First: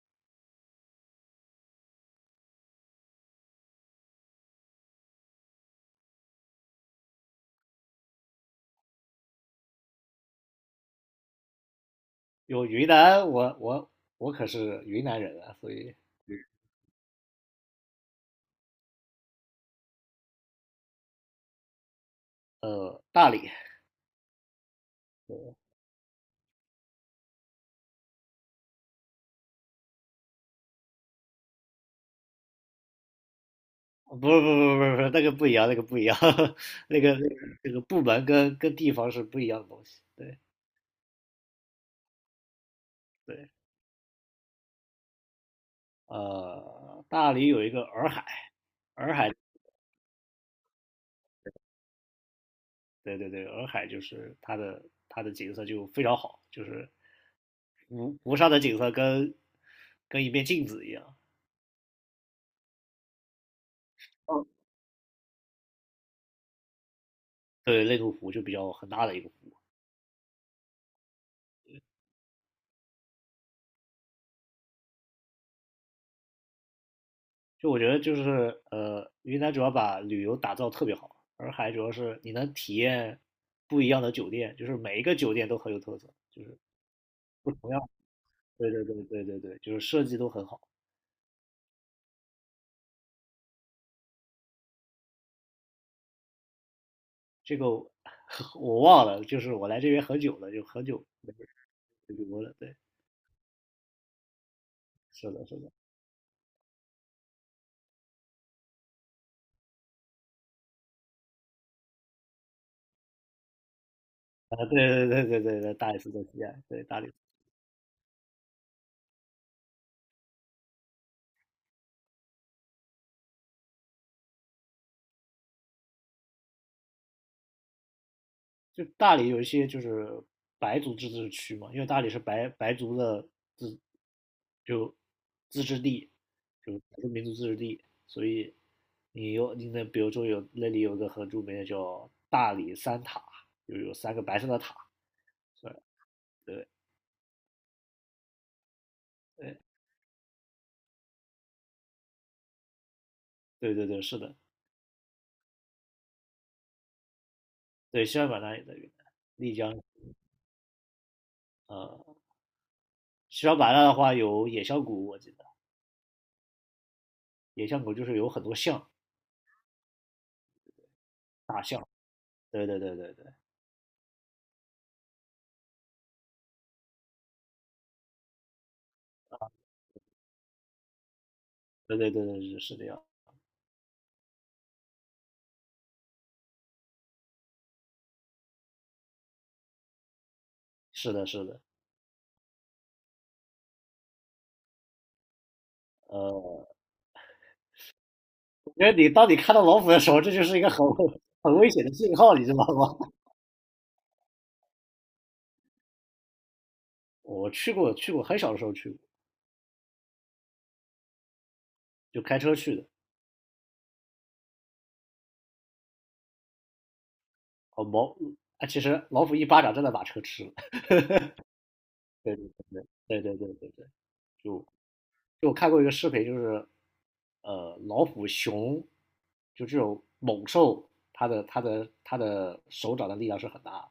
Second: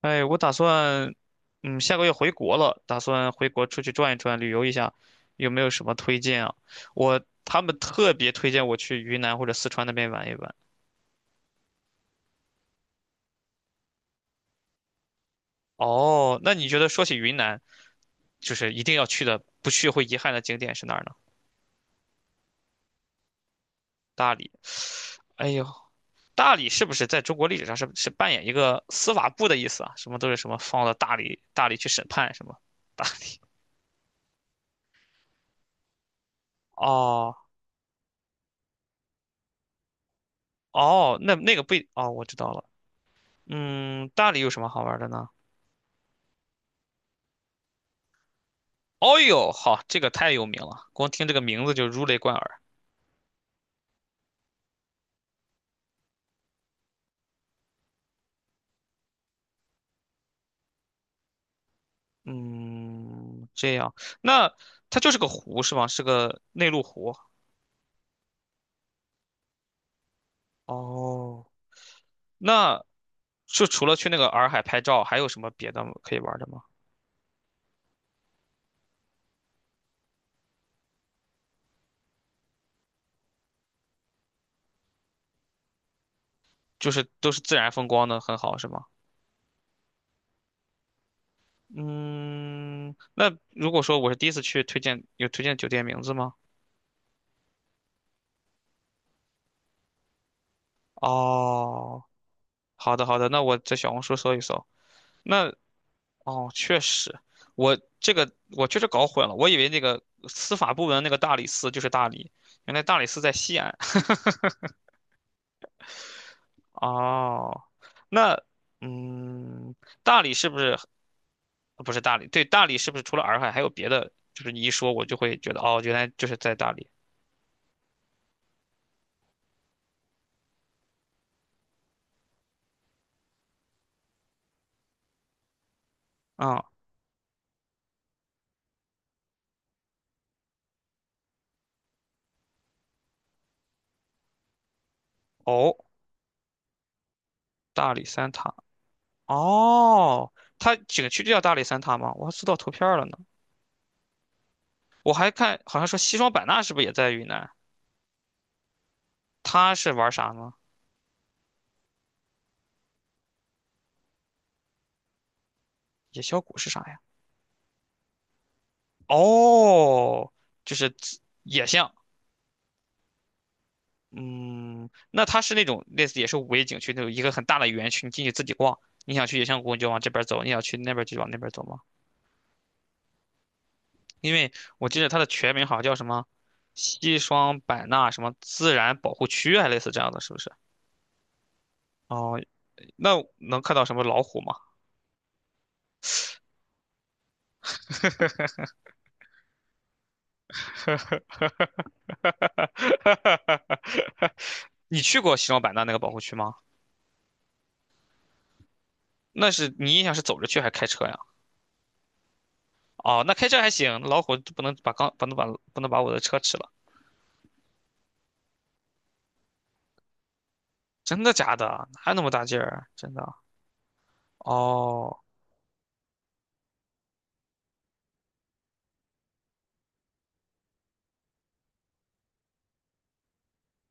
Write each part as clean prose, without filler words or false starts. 哎，我打算，嗯，下个月回国了，打算回国出去转一转，旅游一下，有没有什么推荐啊？我，他们特别推荐我去云南或者四川那边玩一玩。有云南，我可是云南人啊，所以哦，那你觉得说起云南，就是一定要去的，不去会遗憾的景点是哪儿呢？大理，大理。哎对，呦，大理是不是在中国历史上是扮演一个司法部的意思啊？什么都是什么放到大理，大理去审判什么？大 不是那个不一样，那个不一样，那个那个哦那个部门跟地方是不一样的东西。对哦，那个不一，哦，我知道了。对，嗯，大理有什么好玩的呢？大理有一个洱海，洱哦海，呦，好，这个太有名了，光听这个名字就如雷贯耳。对对对，洱海就是它的景色就非常好，就是湖上的景色跟一面镜子一样。嗯，这样，那它就是个湖是吗？是个内陆湖。对，内陆湖就比较很大的一个湖，哦，那就除了去那个洱海拍照，还有什么别的可以玩的吗？就我觉得就是云南主要把旅游打造特别好，洱海主要是你能体验不一样的酒店，就是每一个酒店都很有特色，就是就是都是不自同然风样。光的，很好是对对吗？对对对对，就是设计都很好。嗯，那如果说我是第一次去，推荐有推荐酒店名字吗？这个我 我忘了，就是我来这边很久了，就很久没哦，旅游了。对，好的好的，那我在小红书搜一搜。是的，那是的，哦，确实，我这个我确实搞混了，我以为那个司法部门那个大理寺就是大理，原来大理寺在西安。啊，对对对对对对，大理寺在西安，对大理寺。哦，那嗯，大理是不是不是大理？对，大理是不是除了洱海还有别的？就是你一说，我就会觉得哦，原来就是在大理。就大理有一些就是白族自治区嘛，因为大理是白族的自就自治地，啊、就少数民族自治地，所以你有你那比如说有那里有个很著名的叫大理三塔，就有三个白色的塔，对哦，对大理三塔。对哎哦，它景区就叫大理三塔吗？我还搜到图片儿了呢。对对对，是的，我还看，好像说西双版纳是不是也在云南？对西双版纳也在云南，丽它江是玩啥呢？呃西双版纳的话有野象谷，我记得野小谷是啥呀？野象谷就是有很多象，哦，就是自野象，对对对对对嗯，那它是那种类似也是5A 景区那种一个很大的园区，你进去自己逛，你想去野象谷你就往这边走，你想去那边就往那边走吗？对对对对是这样，因为我记得它的全名好像叫什么西双版纳什么自然保护区，还类似这样的，是不是？是的是的。哦，那能看到什么老虎吗？呃。因为你当你看到老虎的时候，这就是一个很危险的信号，你知道吗？你去过西双版纳那个保护区吗？我去过，去过，很小的时候去过，那是你印象是走着去还是开车呀？就开车去的。哦，那开车还行，老虎不能把刚不能把不能把我的车吃了，哦，毛，啊，其实老虎一巴掌真的把车吃了。真的假的？对对对对哪有那么大劲儿啊？真的？对对对对就哦就我看过一个视频，就是老虎、熊，就这种猛兽，它的手掌的力量是很大的。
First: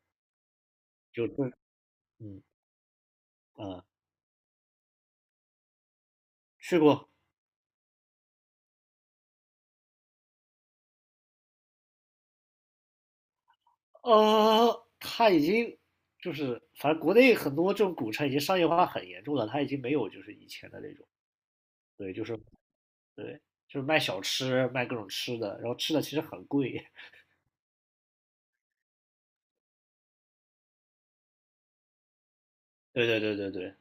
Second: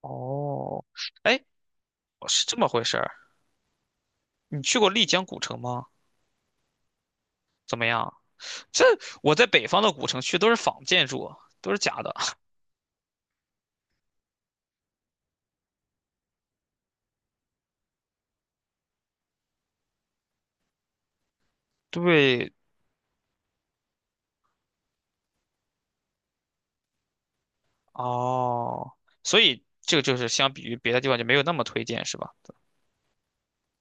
哦，就是哎，嗯是这么回事儿。呃，你去过丽江古城吗？去过。怎么样？这我在北方的古城去都是仿建筑，都是假的。它已经就是反正国内很多这种古城已经商业化很严重了，它已经没有就是以前的那种，对，就是对，对，就是卖小吃，卖各种吃的，然后吃的其实很贵。哦，所以这个就是相比于别的地方就没有那么推荐，是吧？对对对对对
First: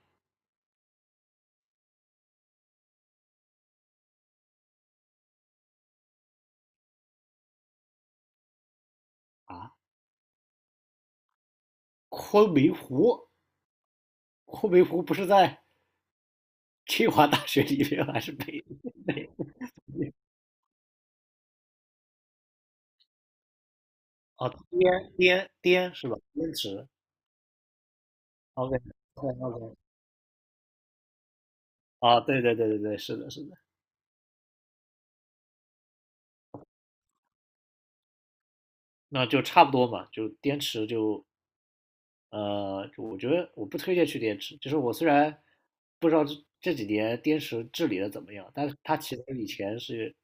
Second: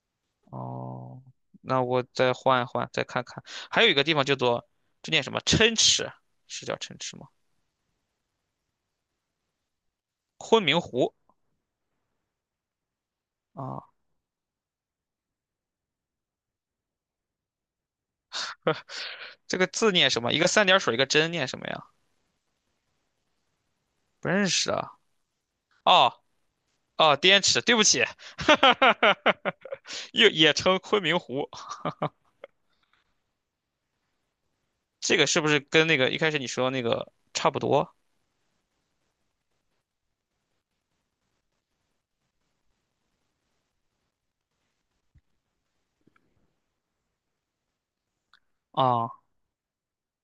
哦，那我再换一换，再看看，还有一个地方叫做这念什么？琛池，是叫琛池吗？啊，昆明湖。昆明湖，啊，昆明湖不是在 清华大学里面还是北？这个字念什么？一个三点水，一个真，念什么呀？不认哦，识啊。滇是哦吧？滇池哦，滇池，对不起，，OK，OK，OK。又也称昆明湖。啊，对对对对对，是的，是的，这个是不是跟那个一开始你说那个差不多那就差不多嘛，就滇池就我觉得我不推荐去滇池，就是我虽然不知道这几年滇池治理的怎么样，但是它啊？其实以前是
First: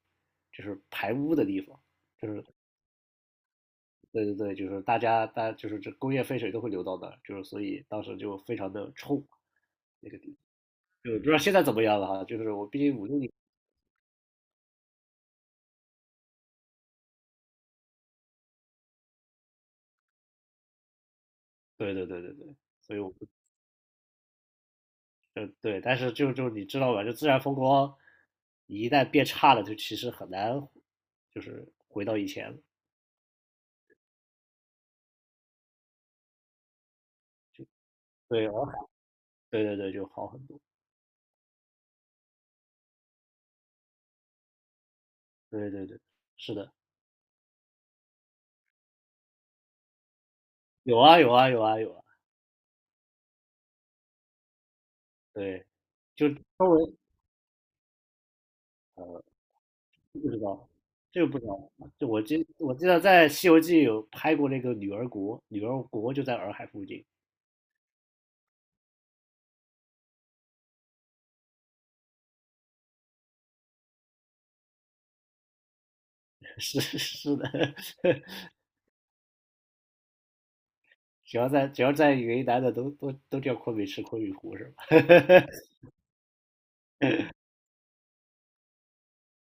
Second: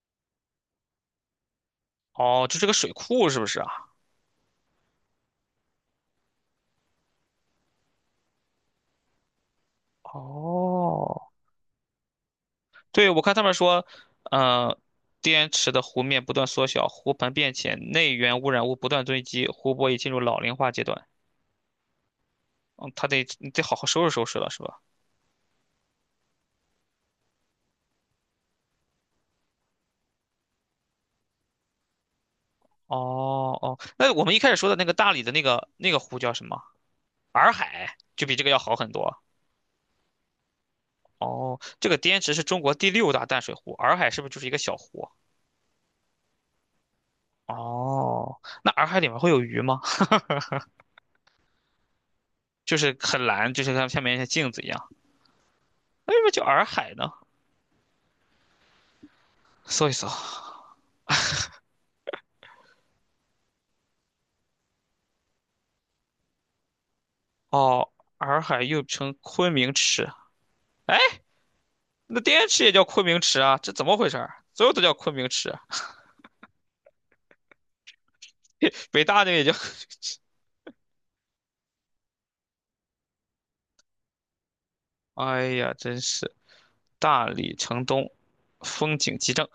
就是排污的地方，就是哦，这是个水库是不是啊？对对对，就是大家大就是这工业废水都会流到那儿，就是所以当时就非常的臭，那个就哦，不知道现在怎么样了哈，就是我毕竟五对，六我年，看他们说，嗯，滇池的湖面不断缩小，湖盆变浅，内源污染物不断堆积，湖泊已进入老龄化阶段。对对对对对，嗯，所以他我得不你得好好收拾收拾了，是吧？对，但是就你知道吧，就自然风光一旦变差了，就其实很难就是回到以前了。哦哦，那我们一开始说的那个大理的那个那个湖叫什么？洱海就比这对，个要好很多。对对对，就好很多。哦，这个滇池是中国第六大淡水湖，洱海是不是就是一个小湖？对对对，是的，哦，那洱海里面会有鱼吗？有啊有啊有啊有啊，就是很蓝，就是它下面像镜子一样。对，为什就么叫洱周海围呢？搜一搜。不知道，这个不知道。就我记得在《西游记》有拍过那个女儿国，女儿国就在洱海附近。哦，洱海又称昆明池。哎，那滇池也叫昆明池啊？这怎么回事儿？所有都叫昆明池啊，是的，北大那个也叫……只要在云南的都叫昆明池、昆明湖是吧？哎呀，真是大理城东，风景极正。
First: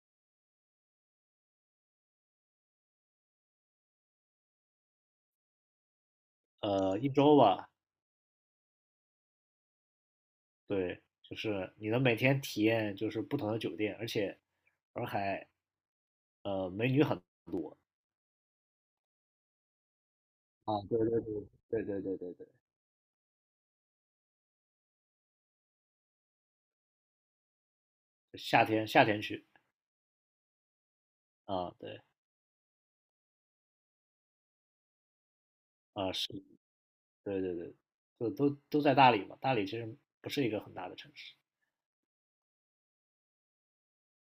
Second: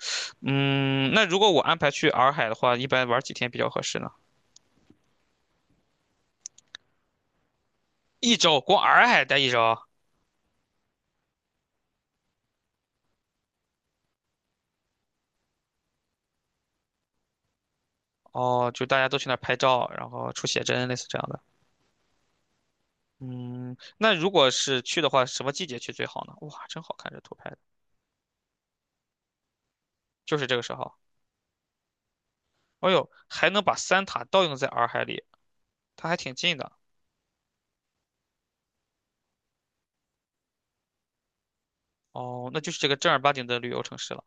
嗯，那如果我安排去洱海的话，一般玩几天比较合适呢？一周吧，一周，光洱海待一周。对，就是你能每天体验就是不同的酒店，而且洱海美女很多哦，就大家都去那儿拍照，然后出写啊，真，类对似对这对样的。对对对对。嗯，那如果是去的话，什么季节去最好呢？哇，真好看这图拍的，夏天去就是这个时候。啊，对哎呦，还能把三塔倒映在洱海里，它啊还是，挺近的。对对对，都在大理嘛，大理其实不是一个很大的城市，哦，那就是这个正儿八经的旅游城市了，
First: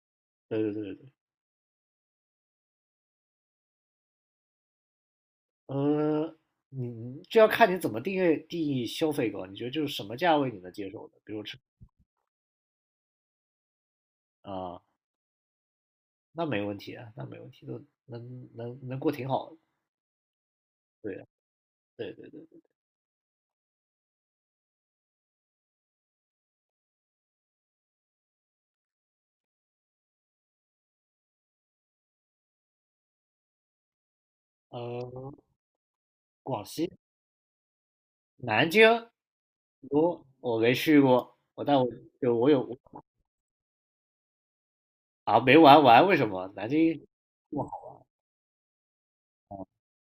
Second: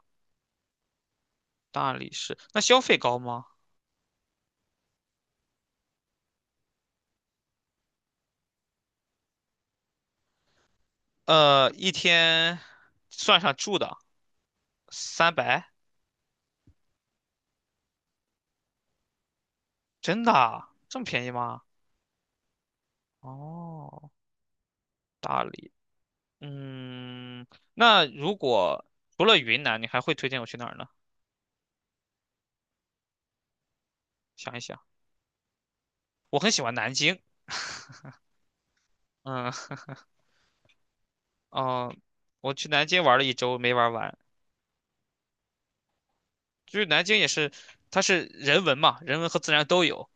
对对对对，大理市。那消费高吗？呃，你这要看你怎么定义消费高，你觉得就是什么价位你能接受的，比如吃呃，一天算上住的啊，300，那没问题啊，那没问题，都能过挺好的，真的啊这么对便啊宜吗？对对对，哦，大理。嗯，那如果除了云南，你还会推荐我去哪儿呢？想一想，呃，我很喜广欢西南京。南京，嗯，我没去过，我但我哦，就我我有去南京玩了一周，没玩完。啊没玩完，为什么南就是南京？京也是，哇，它是人文嘛，人文和自然都有。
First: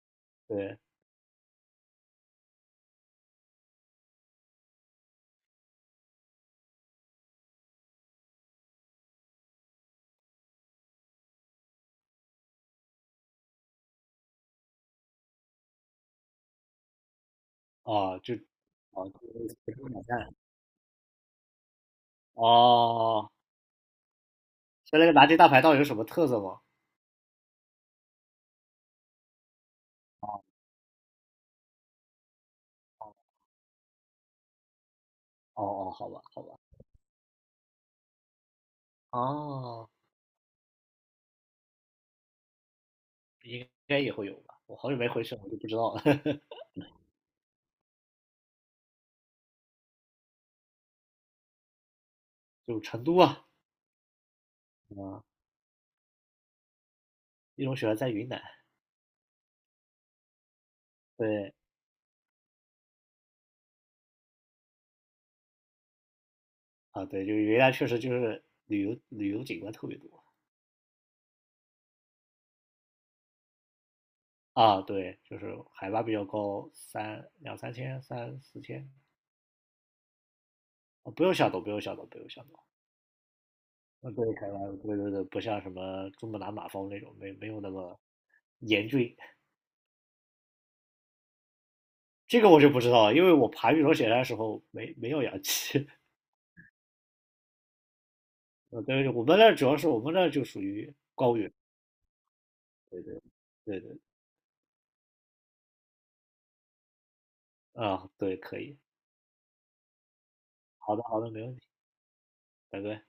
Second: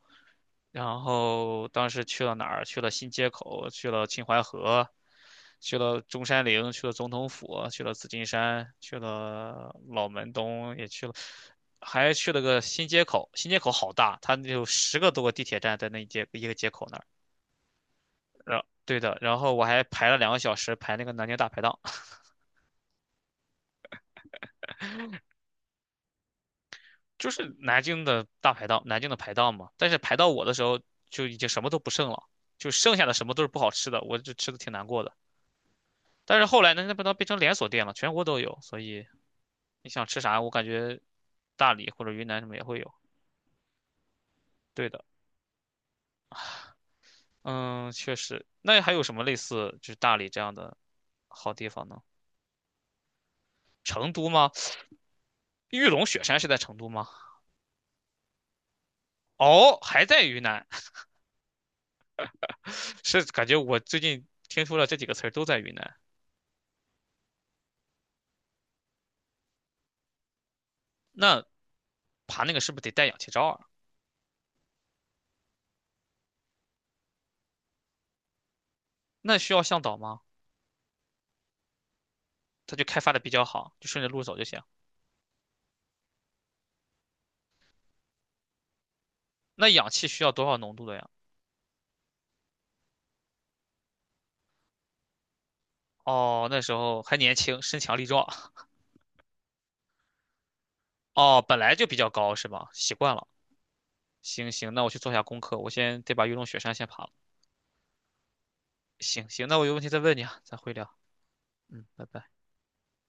对，然后当时去了哪儿？去了新街口，去了秦淮河，去了中山陵，去了总统府，去了紫金山，去了老门东，也去了，还去了个新街口。新街口好大，它有10多个地铁站在那一街一个街口那儿。哦，就然对哦，的，然就后是我北还京烤排了蛋。2个小时排那个南京大排档，哦，那拿铁大排档有什么特色吗？就是南京的大排档，南京的排档嘛。但是排到哦我的时候就已经什么都不剩了，就剩下哦的什么都是不好吃的，我就吃的挺难过的。哦，好吧但好是吧。后来呢，那不都变成连锁店了，全国都有，所以你哦，想吃啥，我感觉大理或者云南什么也会有。应该也会有吧。我对好久的，没回去了，我就不知道了。嗯，确实。那还有什么类似就是大理这样的好地方呢？就成都啊，成都吗？啊，玉龙雪山是在成都吗？一种喜欢在云南。哦，还在云南，对 是感觉我最近听说了这几个词儿都在云南。啊，对，就是云南确实就是旅游景观特别多爬那个是不是得带氧气罩啊？啊。对，就是海拔比较高，三两三千、三四千。那需要向导吗？啊，不用下抖。它就开发的比较好，就顺着嗯，路对，走就凯行。莱，对对对，不像什么珠穆朗玛峰那种，没有那么严峻。那氧气需要多少浓度的呀？这个我就不知道了，因为我爬玉龙雪山的时候没有氧气。哦，那时候还年轻，身强力壮。嗯，对，我们那儿主要是我们那儿就属于，哦，本来就比较高是吧？习对惯对了。对对，行行，那我去做下功课，我先得把玉龙雪山先爬了。啊，对，可以，行行，那我有问题再问你啊，咱回聊。好的好的，没问题，嗯，拜拜。拜拜。